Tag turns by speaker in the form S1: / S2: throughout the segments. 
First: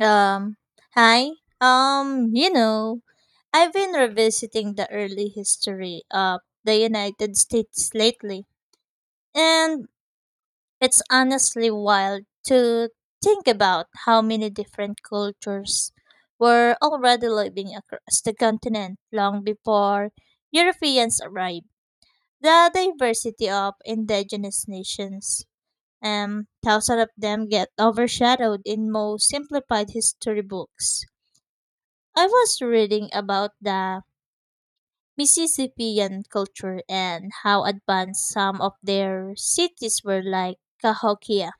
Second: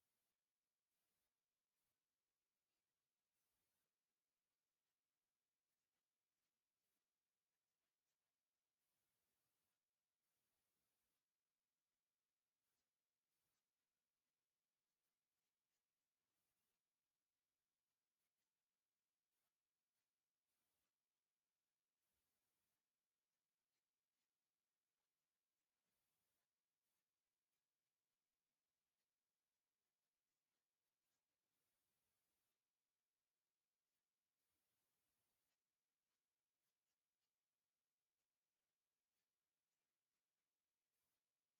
S1: Um, Hi. Um, you know, I've been revisiting the early history of the United States lately, and it's honestly wild to think about how many different cultures were already living across the continent long before Europeans arrived. The diversity of indigenous nations, and thousands of them get overshadowed in most simplified history books. I was reading about the Mississippian culture and how advanced some of their cities were like Cahokia.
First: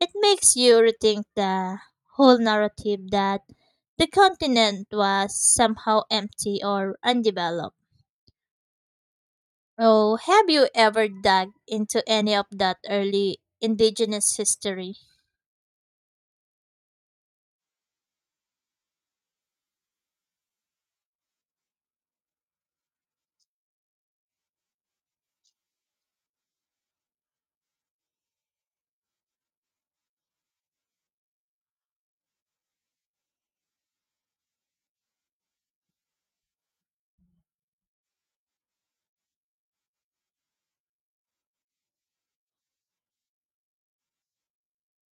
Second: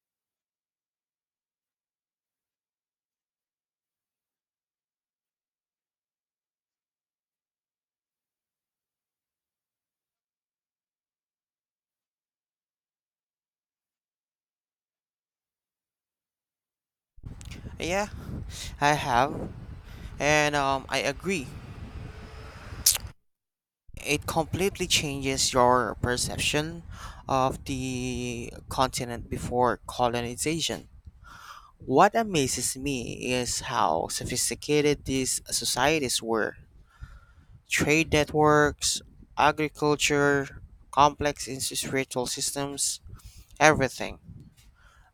S1: It makes you rethink the whole narrative that the continent was somehow empty or undeveloped. Oh, have you ever dug into any of that early indigenous history?
S2: Yeah, I have. And I agree. It completely changes your perception of the continent before colonization. What amazes me is how sophisticated these societies were. Trade networks, agriculture, complex industrial systems, everything.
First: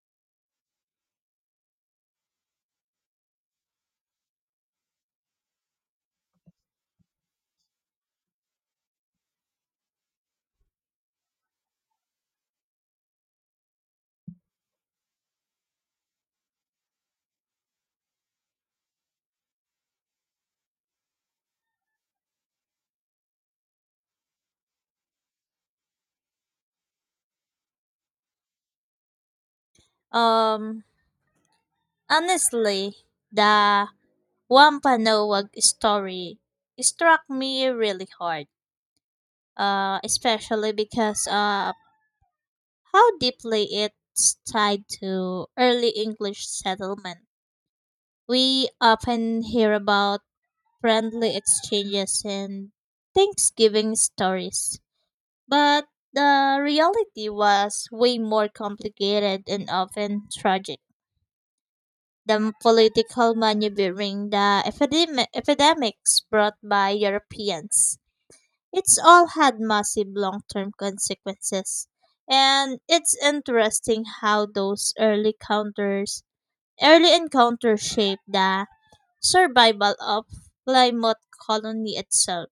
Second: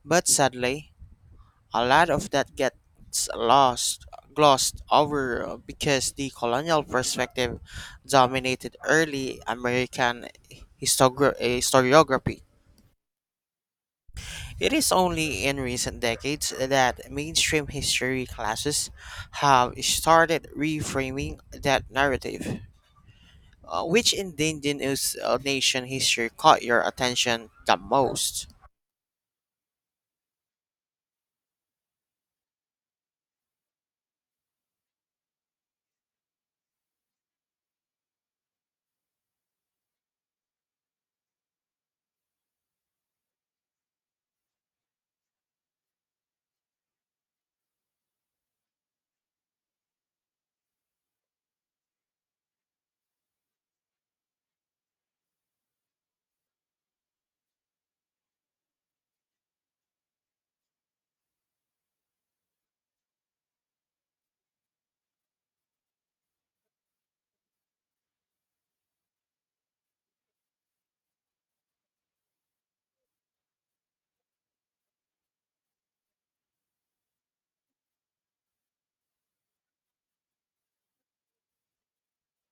S2: But sadly, a lot of that gets lost, glossed over because the colonial perspective dominated early American historiography. It is only in recent decades that mainstream history classes have started reframing that narrative. Which indigenous nation history caught your attention the most?
S1: Um, Honestly, the Wampanoag story struck me really hard, especially because how deeply it's tied to early English settlement. We often hear about friendly exchanges and Thanksgiving stories, but the reality was way more complicated and often tragic. The political maneuvering, the epidemics brought by Europeans, it's all had massive long term consequences. And it's interesting how those early encounters shape the survival of Plymouth colony itself.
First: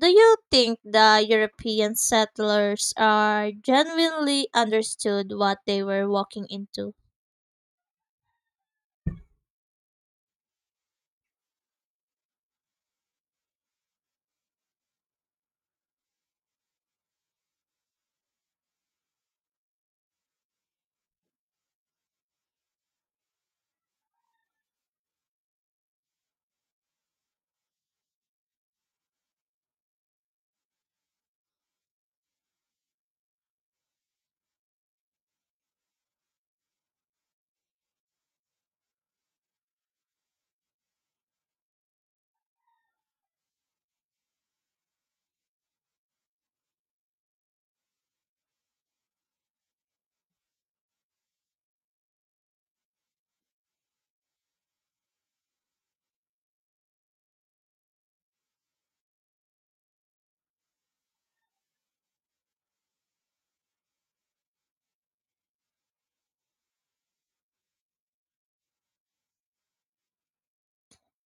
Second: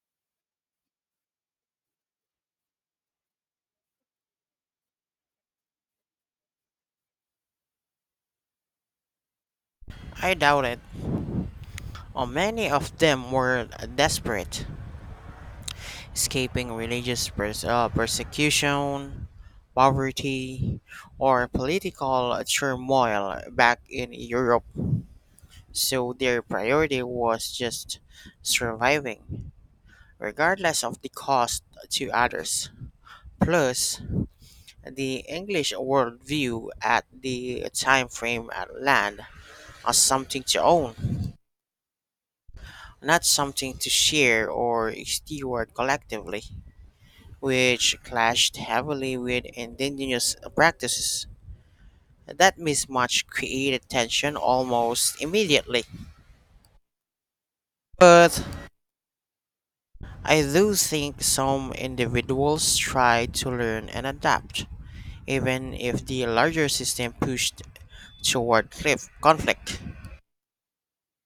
S1: Do you think the European settlers are genuinely understood what they were walking into?
S2: I doubt it. Many of them were desperate, escaping religious persecution, poverty, or political turmoil back in Europe, so their priority was just surviving, regardless of the cost to others. Plus, the English worldview at the time frame at land as something to own, not something to share or steward collectively, which clashed heavily with indigenous practices. That mismatch created tension almost immediately. But I do think some individuals tried to learn and adapt, even if the larger system pushed toward cliff conflict.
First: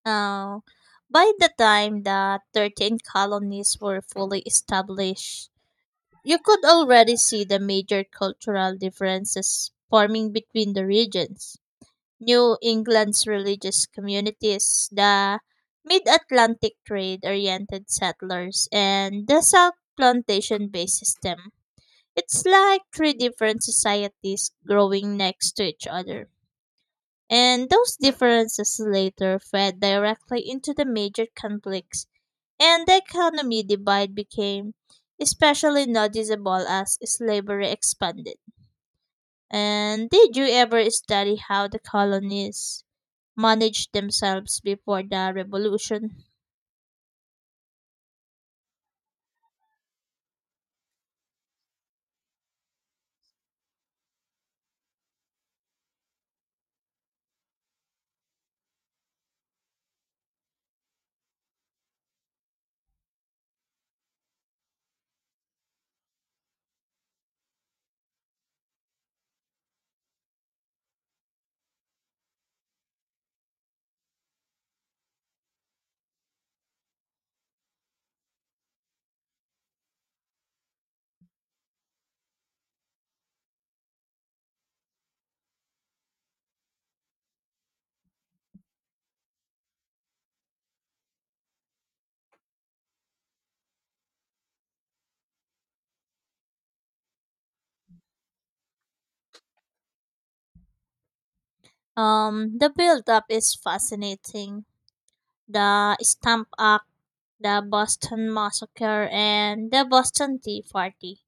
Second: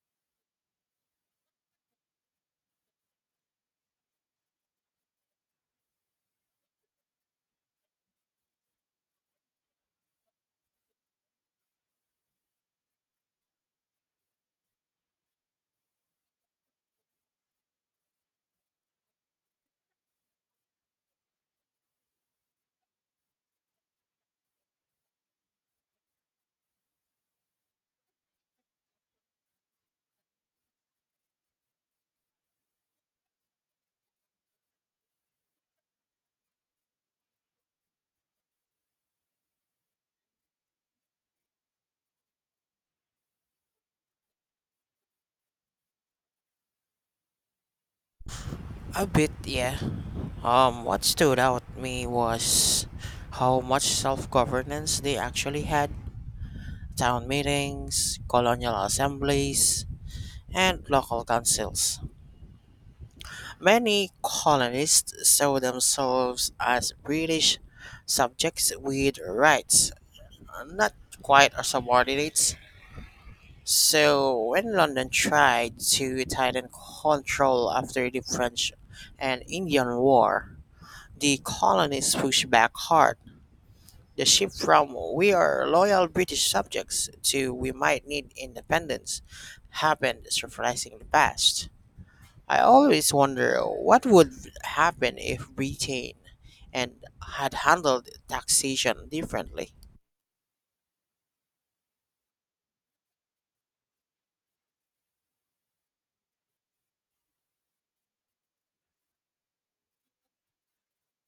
S1: Now, by the time the 13 colonies were fully established, you could already see the major cultural differences forming between the regions. New England's religious communities, the mid Atlantic trade oriented settlers, and the South plantation based system. It's like three different societies growing next to each other. And those differences later fed directly into the major conflicts and the economic divide became especially noticeable as slavery expanded. And did you ever study how the colonies managed themselves before the revolution?
S2: A bit, yeah. What stood out me was how much self-governance they actually had. Town meetings, colonial assemblies, and local councils. Many colonists saw themselves as British subjects with rights, not quite as subordinates. So, when London tried to tighten control after the French and Indian War, the colonists pushed back hard. The shift from we are loyal British subjects to we might need independence happened surprisingly fast. I always wonder what would happen if Britain and had handled taxation differently.
S1: The build-up is fascinating. The Stamp Act, the Boston Massacre, and the Boston Tea Party.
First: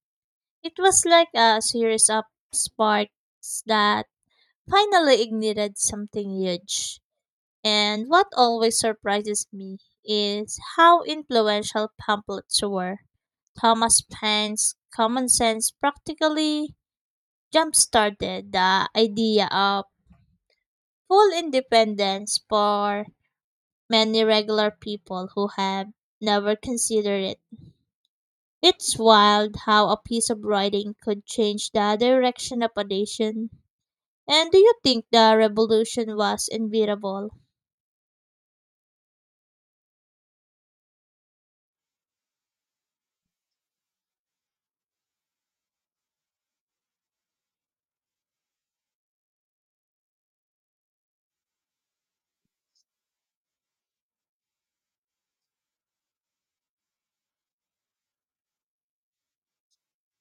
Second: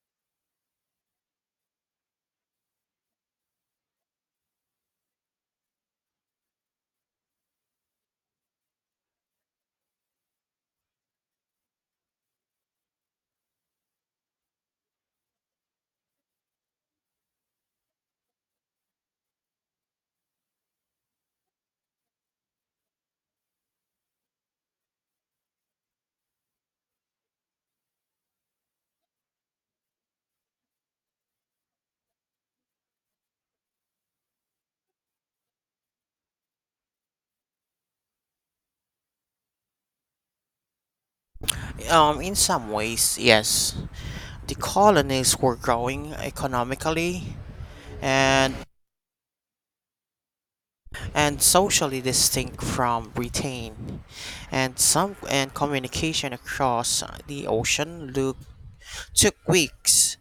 S1: It was like a series of sparks that finally ignited something huge. And what always surprises me is how influential pamphlets were. Thomas Paine's Common Sense practically jump started the idea of full independence for many regular people who have never considered it. It's wild how a piece of writing could change the direction of a nation. And do you think the revolution was inevitable?
S2: In some ways, yes, the colonies were growing economically and and socially distinct from Britain, and some and communication across the ocean look, took weeks.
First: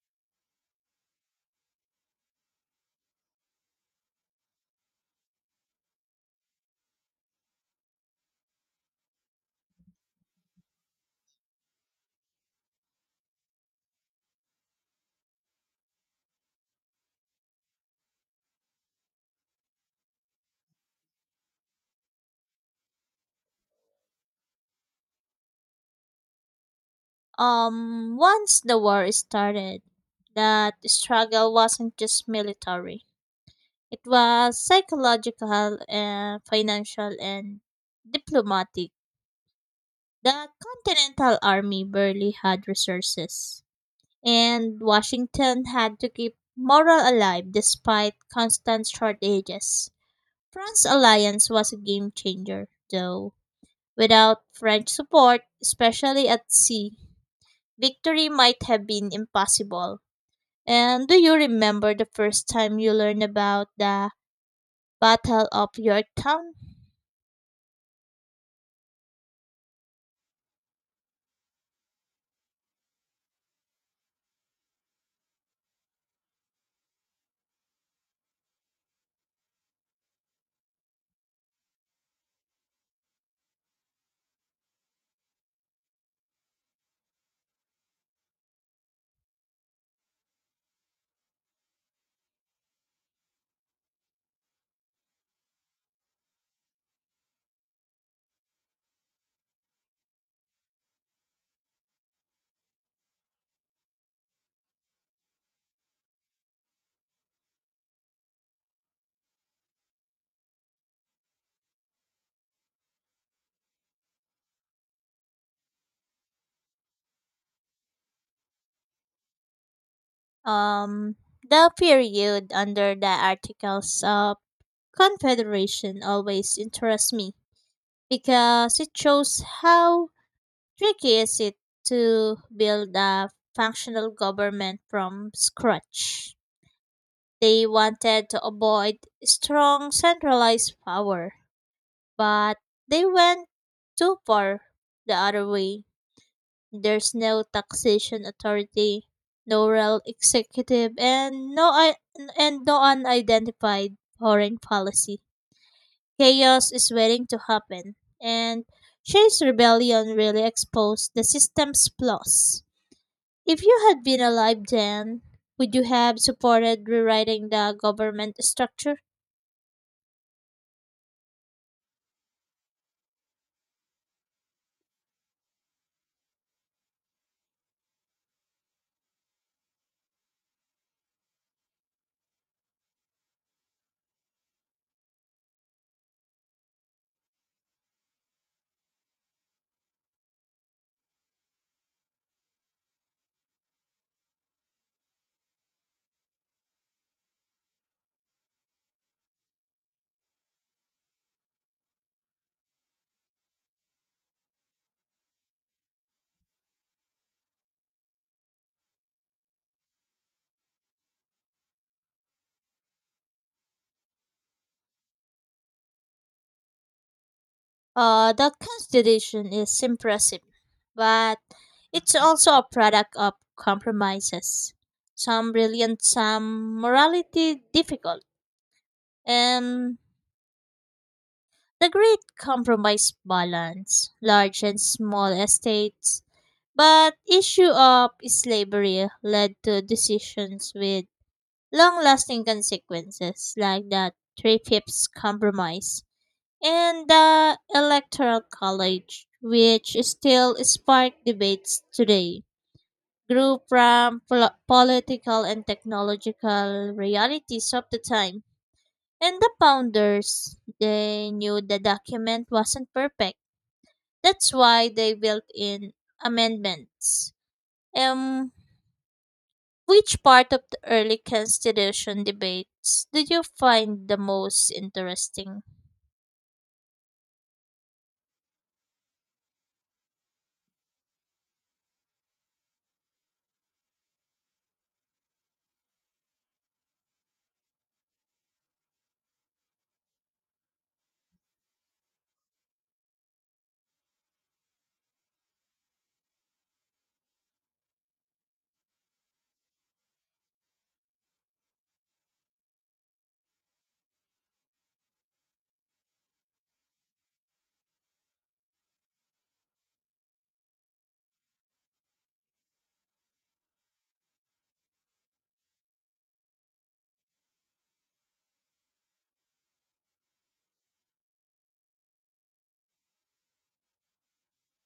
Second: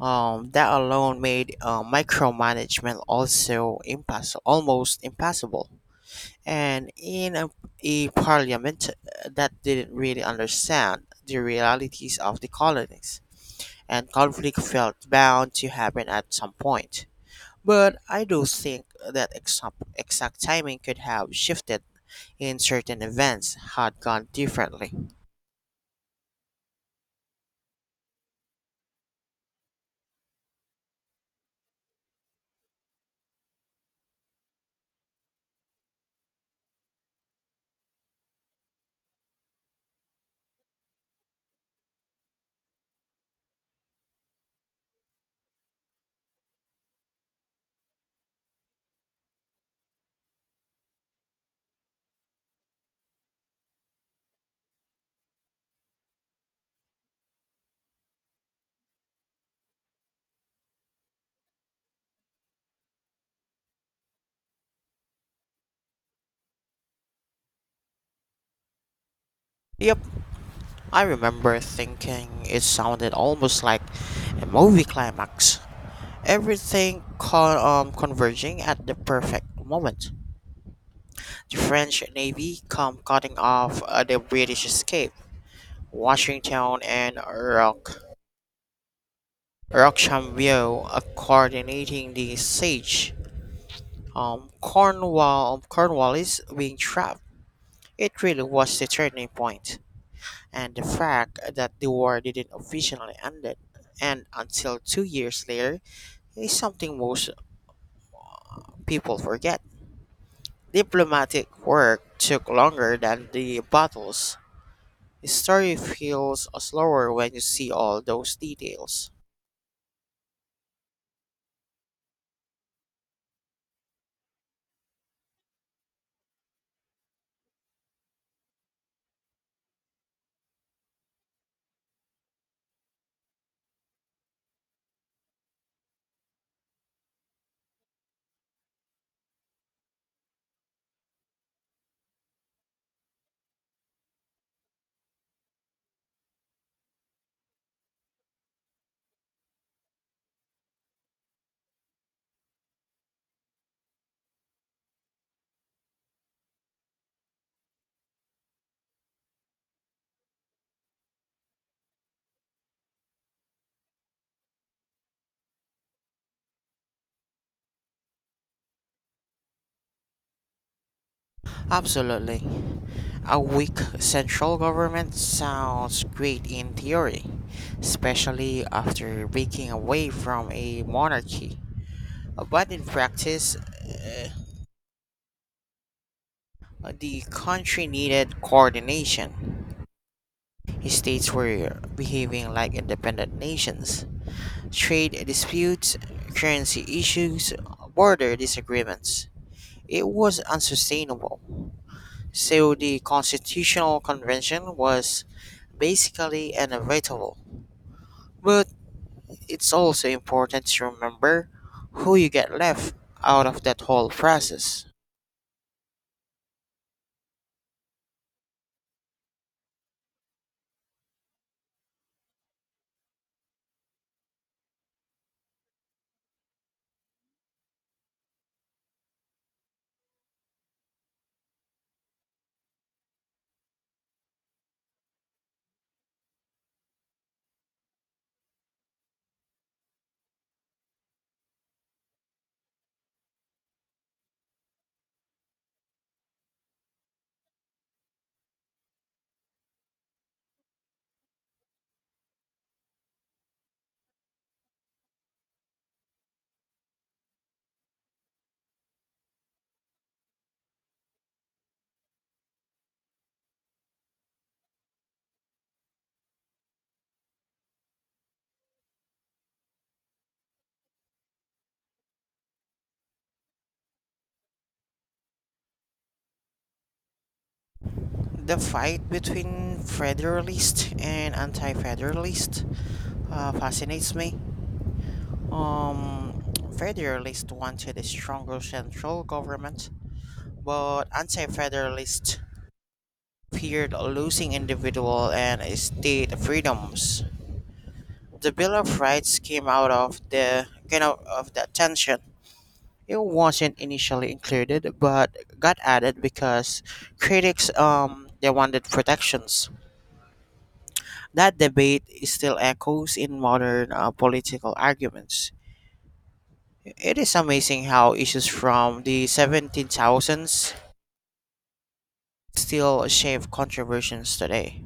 S2: That alone made micromanagement also almost impossible, and in a parliament that didn't really understand the realities of the colonies, and conflict felt bound to happen at some point. But I do think that exact timing could have shifted in certain events had gone differently.
S1: Once the war started, that struggle wasn't just military. It was psychological and financial and diplomatic. The Continental Army barely had resources, and Washington had to keep morale alive despite constant shortages. France's alliance was a game changer, though. Without French support, especially at sea, victory might have been impossible. And do you remember the first time you learned about the Battle of Yorktown?
S2: Yep, I remember thinking it sounded almost like a movie climax, everything converging at the perfect moment. The French navy come cutting off the British escape. Washington and Rochambeau coordinating the siege. Cornwallis being trapped. It really was the turning point, and the fact that the war didn't officially end it, and until 2 years later is something most people forget. Diplomatic work took longer than the battles. The story feels slower when you see all those details.
S1: Um, the period under the Articles of Confederation always interests me because it shows how tricky is it to build a functional government from scratch. They wanted to avoid strong centralized power, but they went too far the other way. There's no taxation authority, no real executive, and no unidentified foreign policy. Chaos is waiting to happen, and Shay's rebellion really exposed the system's flaws. If you had been alive then, would you have supported rewriting the government structure?
S2: Absolutely. A weak central government sounds great in theory, especially after breaking away from a monarchy. But in practice, the country needed coordination. States were behaving like independent nations. Trade disputes, currency issues, border disagreements. It was unsustainable. So the Constitutional Convention was basically inevitable. But it's also important to remember who you get left out of that whole process.
S1: The Constitution is impressive, but it's also a product of compromises. Some brilliant, some morality difficult. And the great compromise balance, large and small estates. But issue of slavery led to decisions with long-lasting consequences, like the Three-Fifths Compromise and the Electoral College, which still spark debates today, grew from political and technological realities of the time. And the founders, they knew the document wasn't perfect. That's why they built in amendments. Um, which part of the early constitution debates do you find the most interesting?
S2: The fight between Federalist and anti-Federalist fascinates me. Um, Federalists wanted a stronger central government, but anti Federalists feared losing individual and state freedoms. The Bill of Rights came out of of that tension. It wasn't initially included, but got added because critics they wanted protections. That debate is still echoes in modern political arguments. It is amazing how issues from the 17,000s still shape controversies today.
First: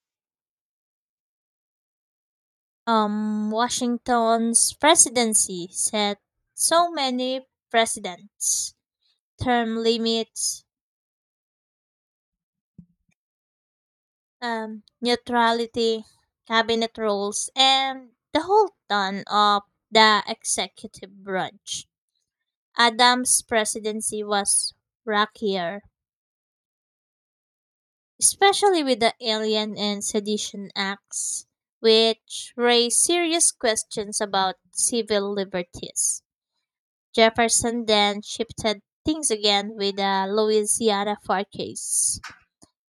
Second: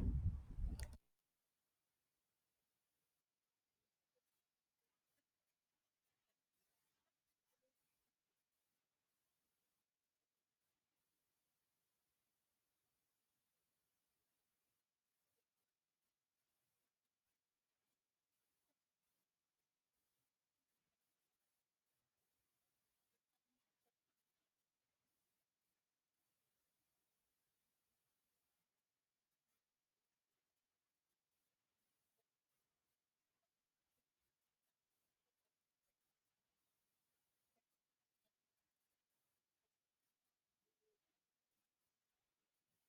S1: Washington's presidency set so many precedents, term limits, neutrality, cabinet rules, and the whole ton of the executive branch. Adams' presidency was rockier, especially with the Alien and Sedition Acts, which raised serious questions about civil liberties. Jefferson then shifted things again with the Louisiana Purchase.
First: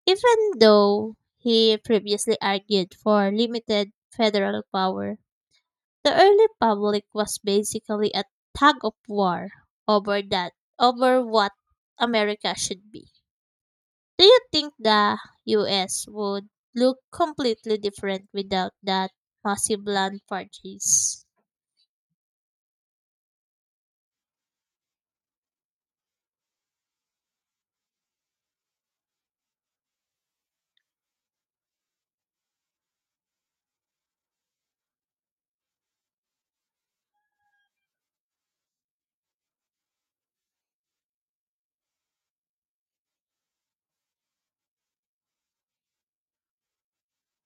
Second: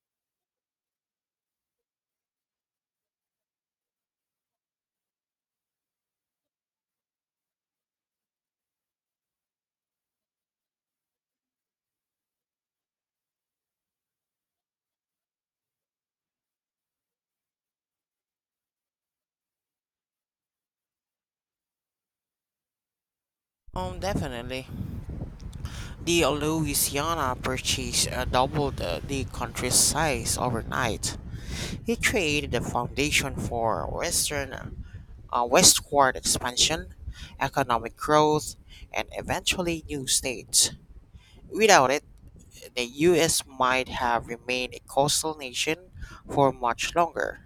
S1: Even though he previously argued for limited federal power, the early public was basically a tug of war over that over what America should be. Do you think the US would look completely different without that massive land purchase?
S2: Definitely. The Louisiana Purchase doubled the country's size overnight. He created the foundation for Western westward expansion, economic growth, and eventually new states. Without it, the US might have remained a coastal nation for much longer,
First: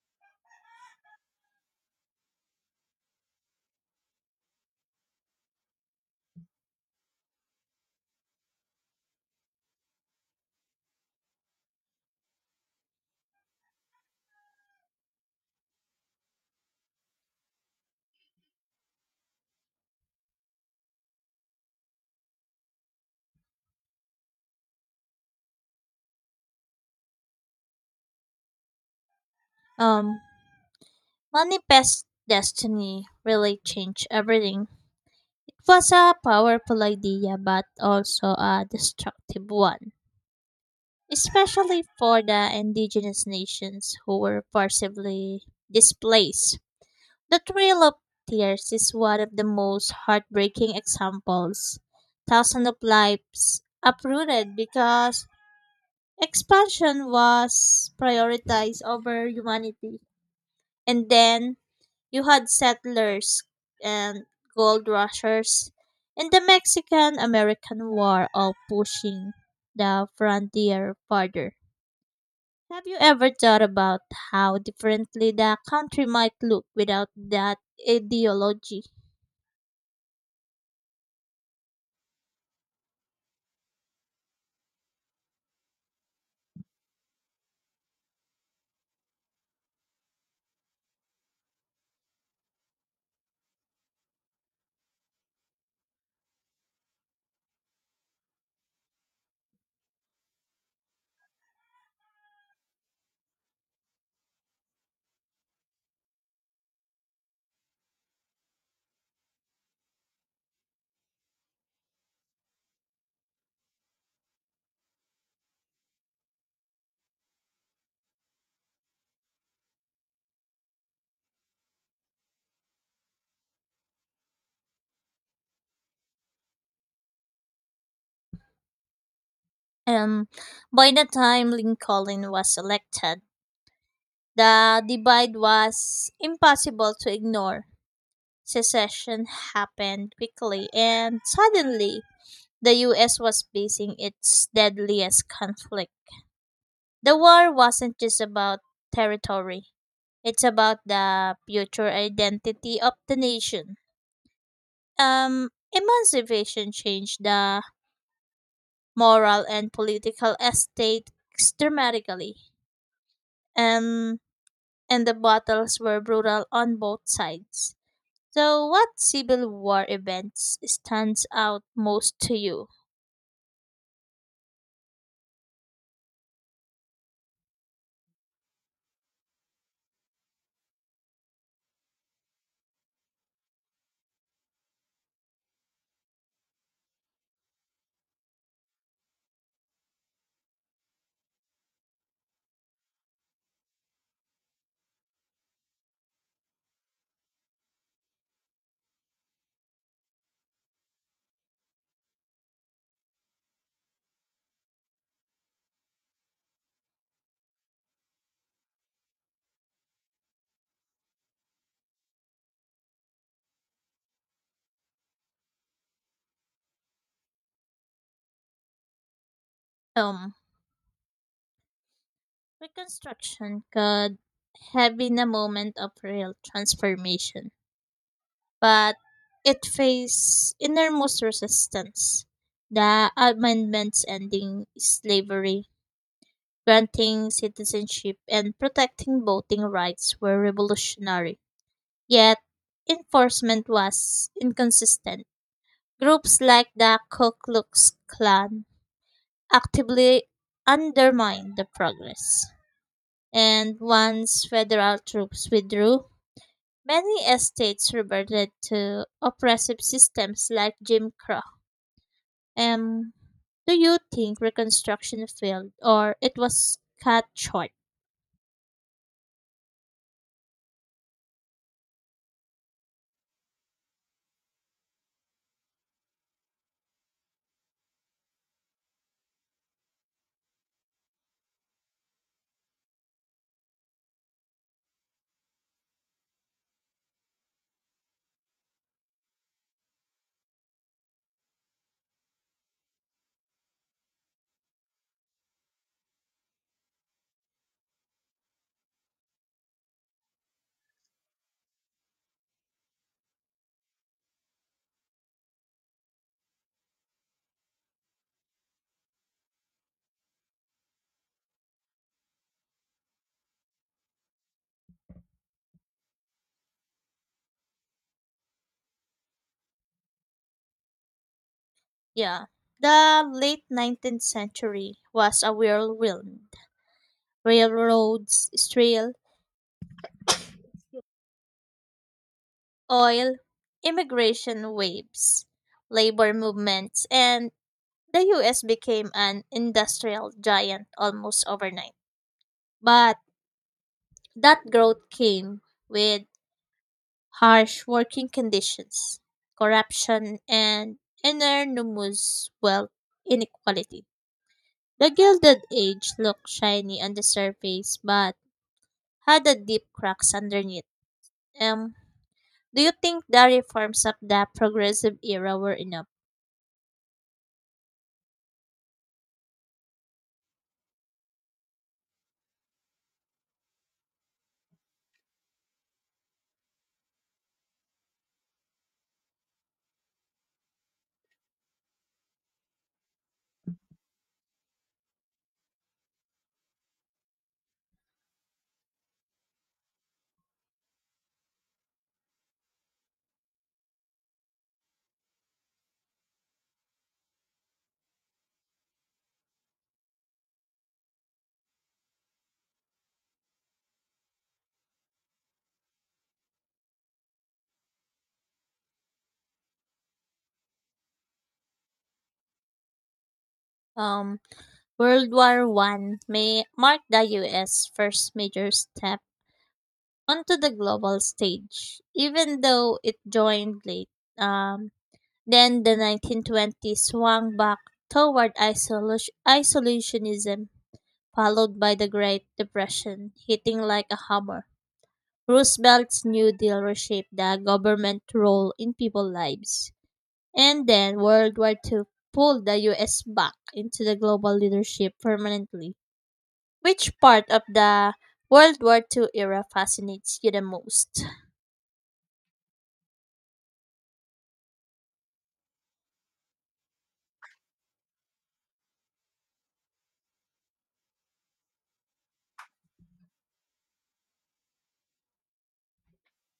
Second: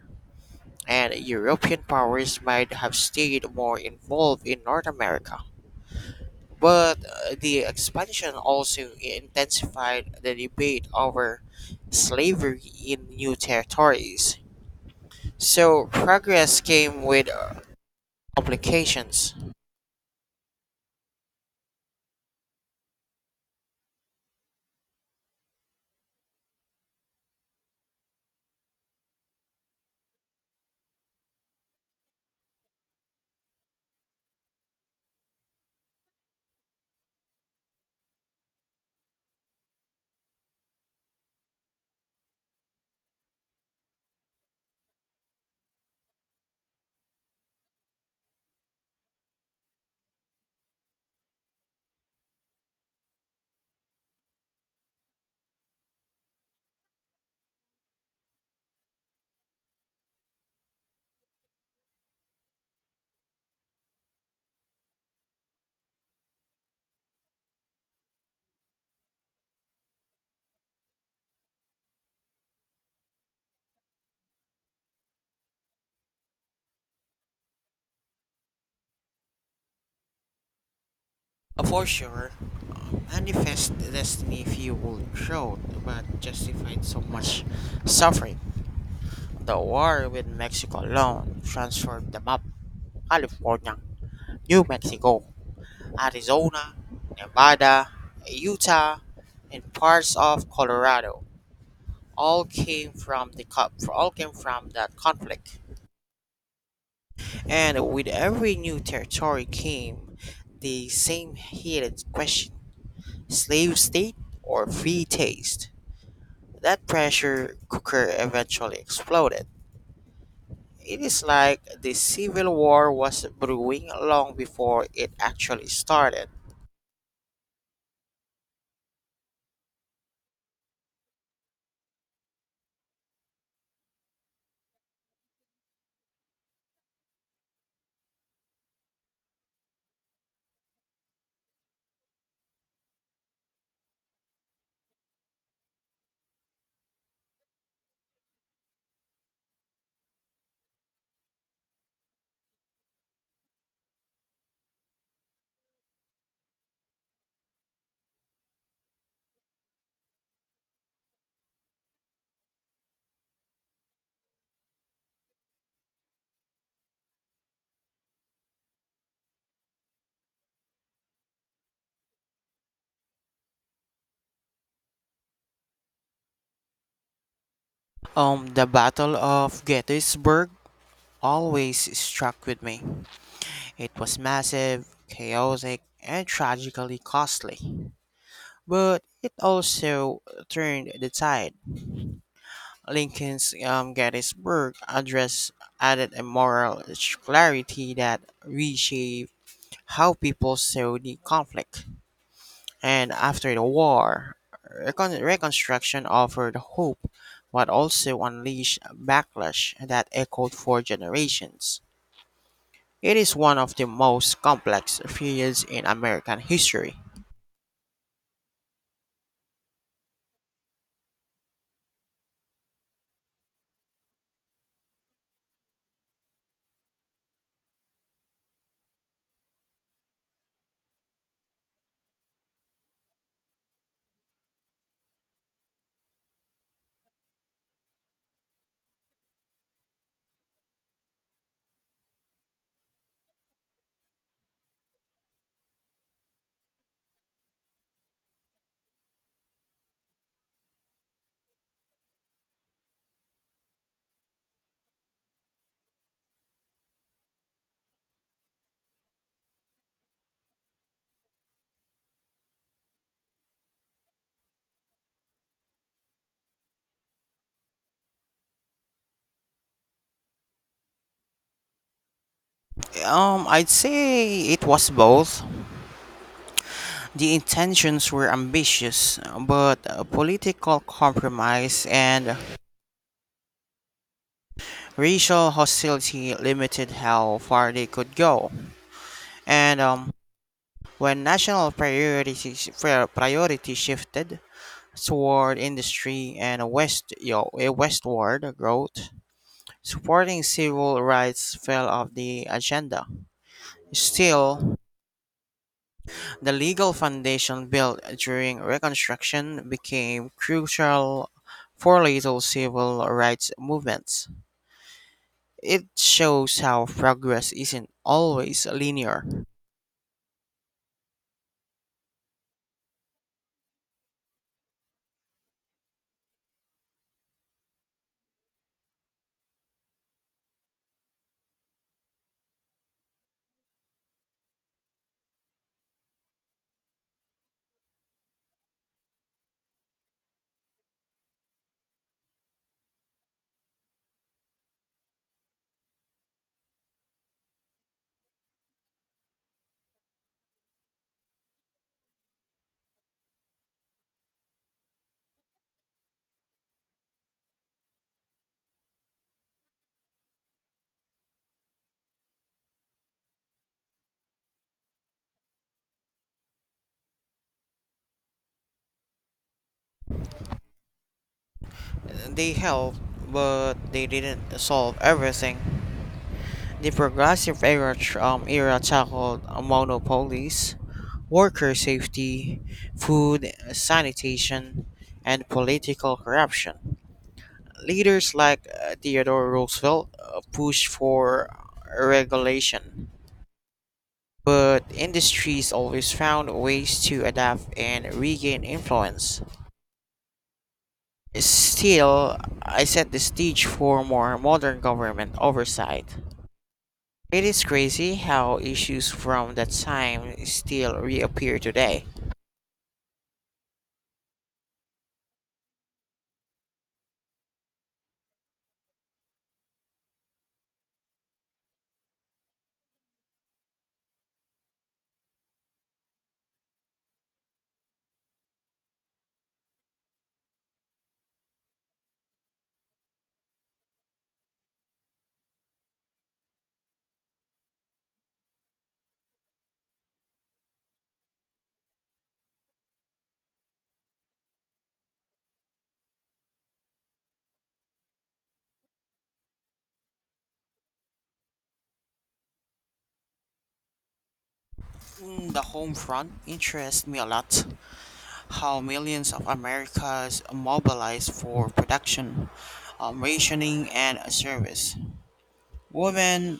S2: and European powers might have stayed more involved in North America. But the expansion also intensified the debate over slavery in new territories. So progress came with complications.
S1: Um, Manifest Destiny really changed everything. It was a powerful idea, but also a destructive one, especially for the indigenous nations who were forcibly displaced. The Trail of Tears is one of the most heartbreaking examples. Thousands of lives uprooted because expansion was prioritized over humanity. And then you had settlers and gold rushers, and the Mexican American War all pushing the frontier farther. Have you ever thought about how differently the country might look without that ideology?
S2: For sure, manifest destiny fueled growth but justified so much suffering. The war with Mexico alone transformed the map. California, New Mexico, Arizona, Nevada, Utah, and parts of Colorado all came from that conflict. And with every new territory came the same heated question: slave state, or free taste. That pressure cooker eventually exploded. It is like the Civil War was brewing long before it actually started.
S1: Um, by the time Lincoln was elected, the divide was impossible to ignore. Secession happened quickly, and suddenly the US was facing its deadliest conflict. The war wasn't just about territory. It's about the future identity of the nation. Um, Emancipation changed the moral and political estate dramatically, um, and the battles were brutal on both sides. So, what Civil War events stands out most to you?
S2: The Battle of Gettysburg always struck with me. It was massive, chaotic, and tragically costly. But it also turned the tide. Lincoln's Gettysburg Address added a moral clarity that reshaped how people saw the conflict. And after the war, Reconstruction offered hope but also unleashed a backlash that echoed for generations. It is one of the most complex periods in American history.
S1: Um, Reconstruction could have been a moment of real transformation, but it faced enormous resistance. The amendments ending slavery, granting citizenship, and protecting voting rights were revolutionary. Yet, enforcement was inconsistent. Groups like the Ku Klux Klan actively undermined the progress. And once federal troops withdrew, many estates reverted to oppressive systems like Jim Crow. Um, do you think Reconstruction failed or it was cut short?
S2: I'd say it was both. The intentions were ambitious, but political compromise and racial hostility limited how far they could go. And when national priority shifted toward industry and westward growth, supporting civil rights fell off the agenda. Still, the legal foundation built during Reconstruction became crucial for later civil rights movements. It shows how progress isn't always linear.
S1: Yeah. The late 19th century was a whirlwind. Railroads, steel, oil, immigration waves, labor movements, and the US became an industrial giant almost overnight. But that growth came with harsh working conditions, corruption, and enormous wealth inequality. The Gilded Age looked shiny on the surface but had a deep cracks underneath. Um, do you think the reforms of the progressive era were enough?
S2: They helped, but they didn't solve everything. The progressive era tackled monopolies, worker safety, food, sanitation, and political corruption. Leaders like Theodore Roosevelt pushed for regulation, but industries always found ways to adapt and regain influence. Still, I set the stage for more modern government oversight. It is crazy how issues from that time still reappear today.
S1: Um, World War I may mark the U.S. first major step onto the global stage, even though it joined late. Um, Then the 1920s swung back toward isolationism, followed by the Great Depression, hitting like a hammer. Roosevelt's New Deal reshaped the government role in people's lives. And then World War II pulled the US back into the global leadership permanently. Which part of the World War II era fascinates you the most?
S2: Mm, the home front interests me a lot. How millions of Americans mobilized for production, rationing, and service. Women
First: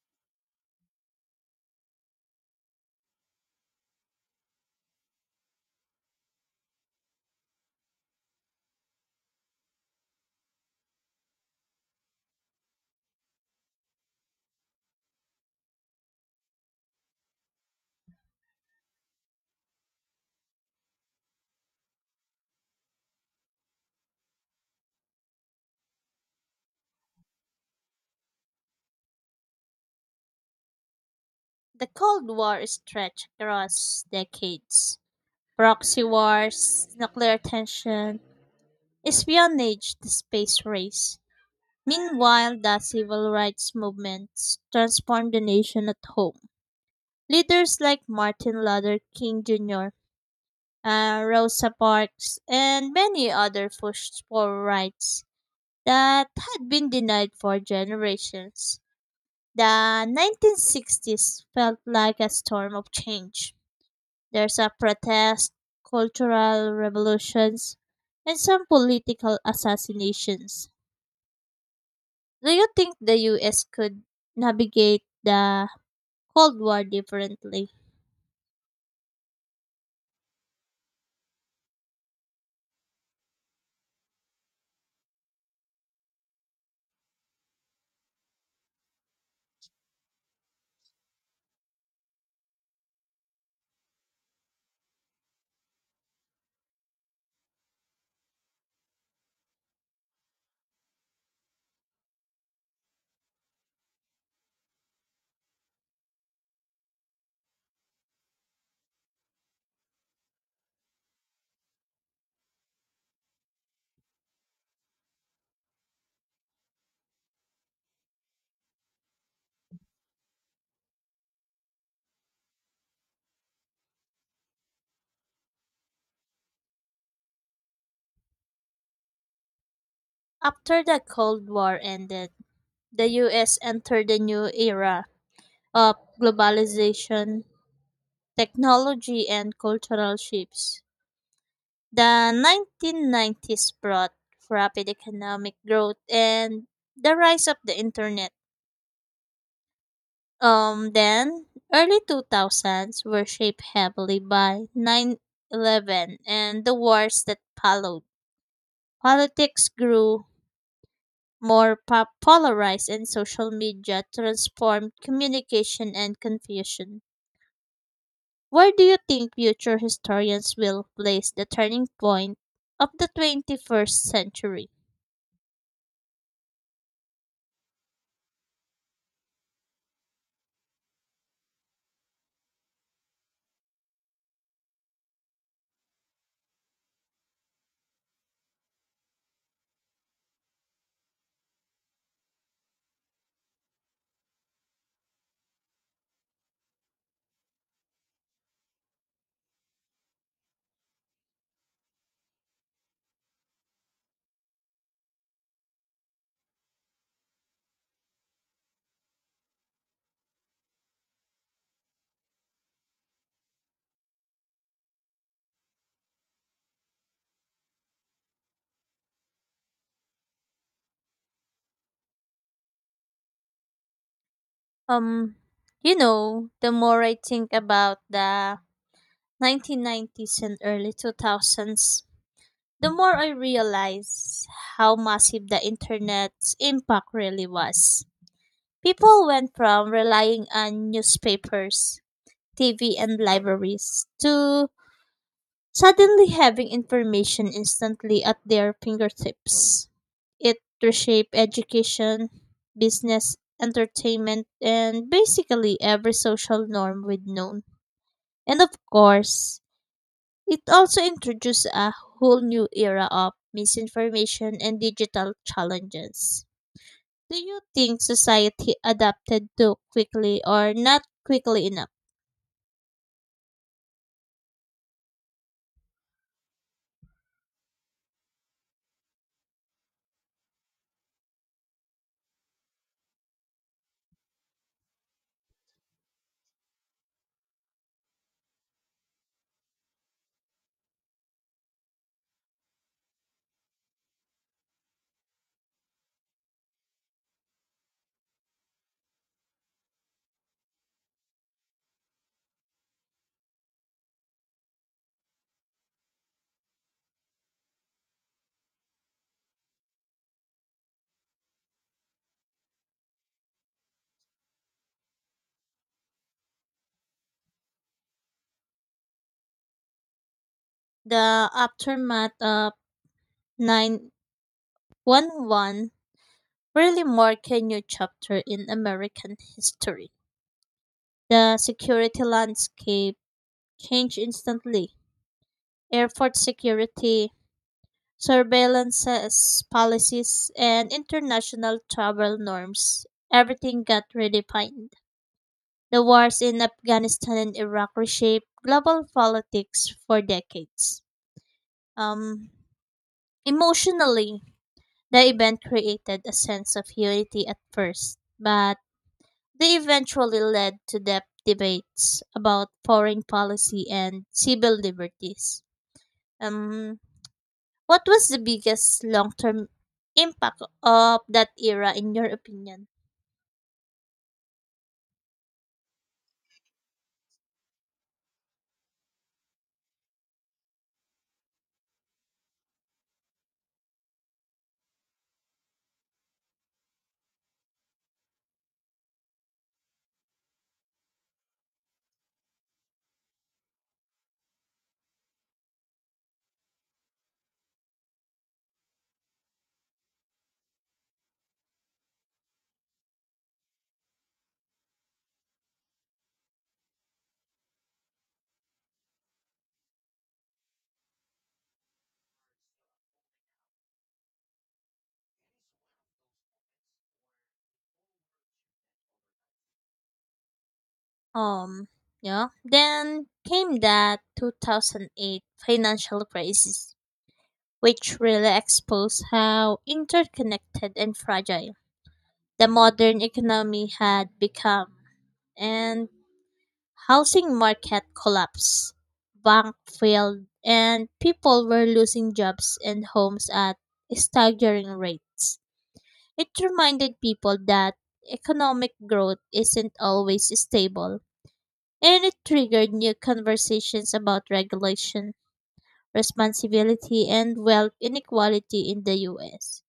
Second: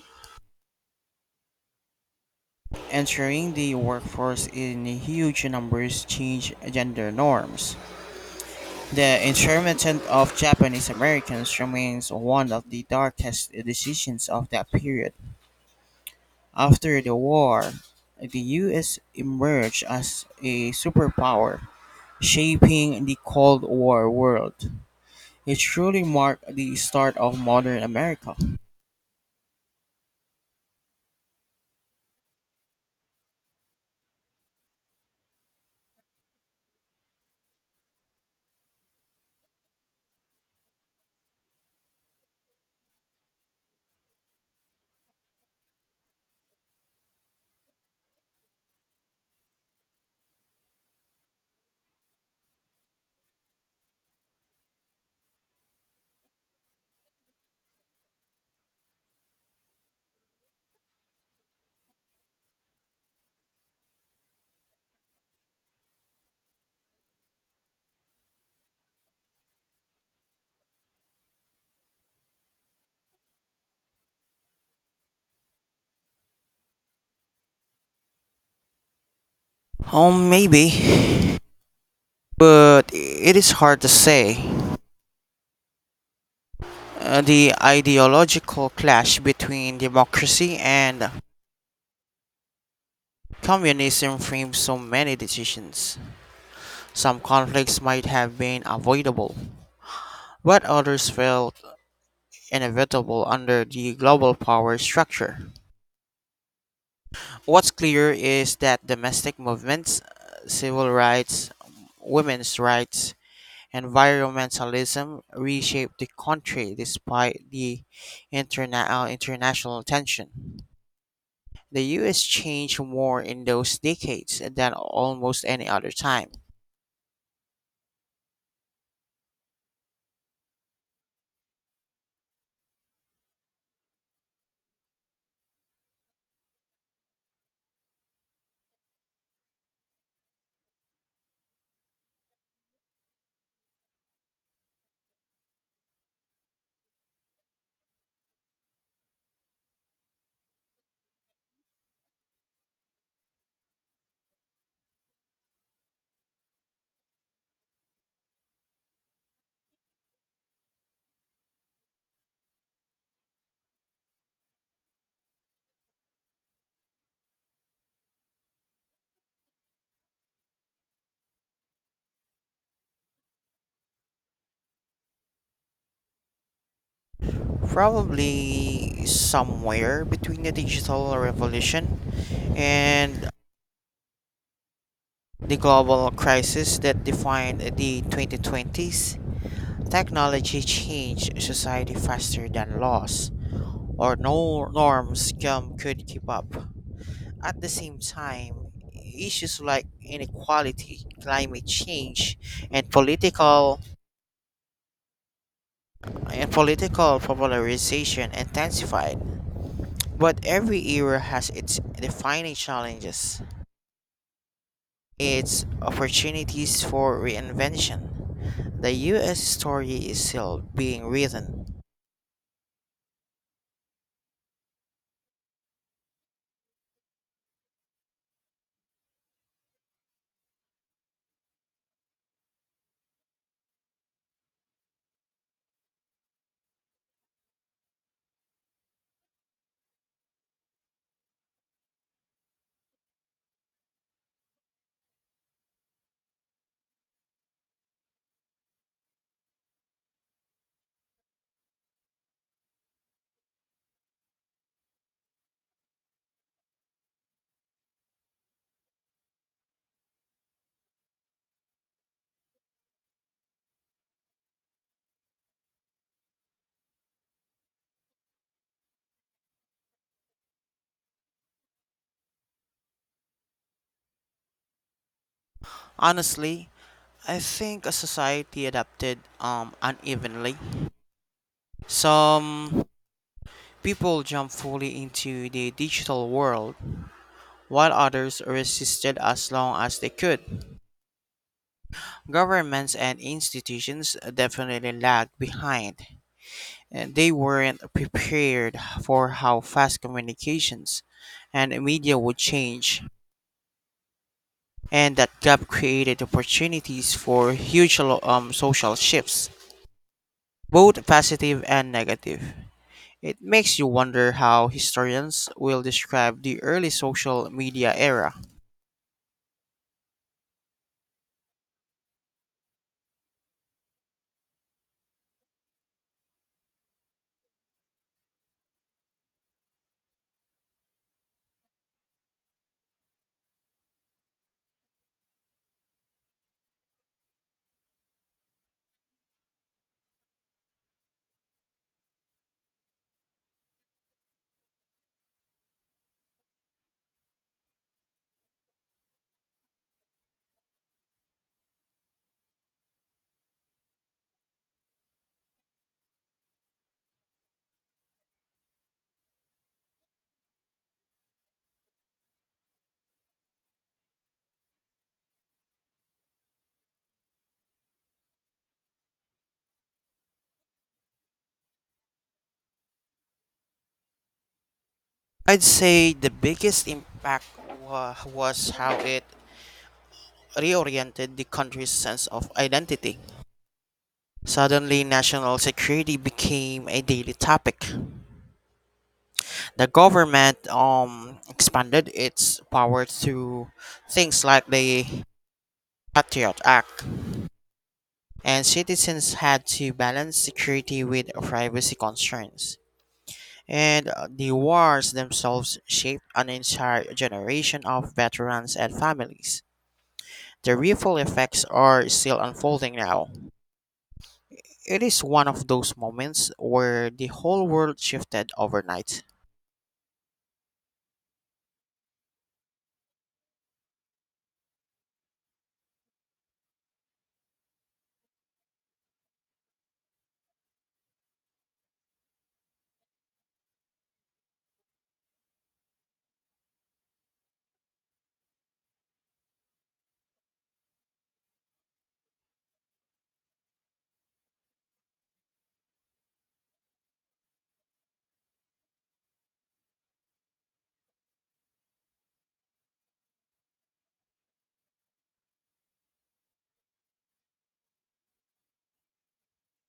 S2: entering the workforce in huge numbers changed gender norms. The internment of Japanese Americans remains one of the darkest decisions of that period. After the war, the US emerged as a superpower, shaping the Cold War world. It truly marked the start of modern America.
S1: The Cold War stretched across decades, proxy wars, nuclear tension, espionage, the space race. Meanwhile, the civil rights movements transformed the nation at home. Leaders like Martin Luther King Jr., Rosa Parks, and many other pushed for rights that had been denied for generations. The 1960s felt like a storm of change. There's a protest, cultural revolutions, and some political assassinations. Do you think the US could navigate the Cold War differently?
S2: Oh, maybe. But it is hard to say. The ideological clash between democracy and communism framed so many decisions. Some conflicts might have been avoidable, but others felt inevitable under the global power structure. What's clear is that domestic movements, civil rights, women's rights, environmentalism reshaped the country despite the international tension. The US changed more in those decades than almost any other time.
S1: After the Cold War ended, the US entered a new era of globalization, technology, and cultural shifts. The 1990s brought rapid economic growth and the rise of the internet. Then early 2000s were shaped heavily by 9/11 and the wars that followed. Politics grew more polarized and social media transformed communication and confusion. Where do you think future historians will place the turning point of the 21st century?
S2: Probably somewhere between the digital revolution and the global crisis that defined the 2020s. Technology changed society faster than laws or no norms could keep up. At the same time, issues like inequality, climate change, and political and political polarization intensified. But every era has its defining challenges, its opportunities for reinvention. The US story is still being written.
S1: Um, the more I think about the 1990s and early 2000s, the more I realized how massive the internet's impact really was. People went from relying on newspapers, TV, and libraries to suddenly having information instantly at their fingertips. It reshaped education, business, entertainment, and basically every social norm we'd known. And of course, it also introduced a whole new era of misinformation and digital challenges. Do you think society adapted too quickly or not quickly enough?
S2: Honestly, I think a society adapted unevenly. Some people jump fully into the digital world while others resisted as long as they could. Governments and institutions definitely lagged behind. And They weren't prepared for how fast communications and media would change, and that gap created opportunities for huge social shifts, both positive and negative. It makes you wonder how historians will describe the early social media era.
S1: The aftermath of 9/11 really marked a new chapter in American history. The security landscape changed instantly. Airport security surveillance policies, and international travel norms. Everything got redefined. The wars in Afghanistan and Iraq reshaped global politics for decades. Um, Emotionally, the event created a sense of unity at first, but they eventually led to depth debates about foreign policy and civil liberties. Um, What was the biggest long-term impact of that era in your opinion?
S2: I'd say the biggest impact was how it reoriented the country's sense of identity. Suddenly, national security became a daily topic. The government expanded its power to things like the Patriot Act, and citizens had to balance security with privacy concerns. And the wars themselves shaped an entire generation of veterans and families. The ripple effects are still unfolding now. It is one of those moments where the whole world shifted overnight.
S1: Um, yeah. Then came that 2008 financial crisis, which really exposed how interconnected and fragile the modern economy had become, and housing market collapsed, bank failed, and people were losing jobs and homes at staggering rates. It reminded people that economic growth isn't always stable, and it triggered new conversations about regulation, responsibility, and wealth inequality in the US.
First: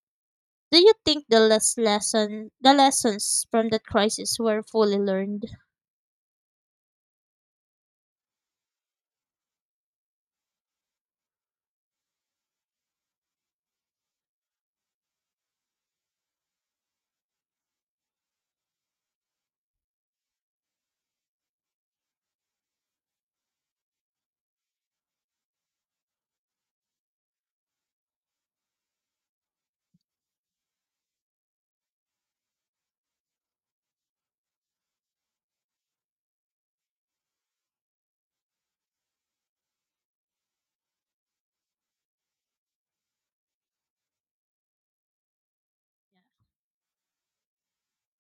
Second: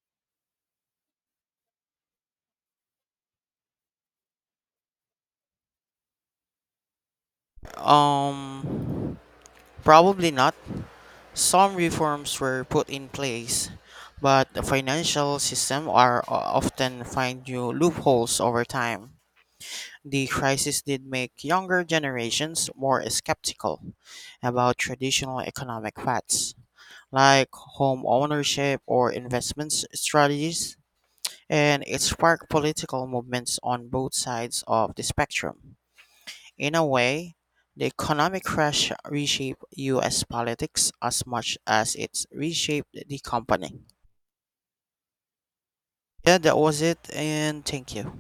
S1: Do you think the lessons from the crisis were fully learned?
S2: Um, Probably not. Some reforms were put in place, but the financial system are often find new loopholes over time. The crisis did make younger generations more skeptical about traditional economic paths, like home ownership or investment strategies, and it sparked political movements on both sides of the spectrum. In a way, the economic crash reshaped US politics as much as it reshaped the company. Yeah, that was it, and thank you.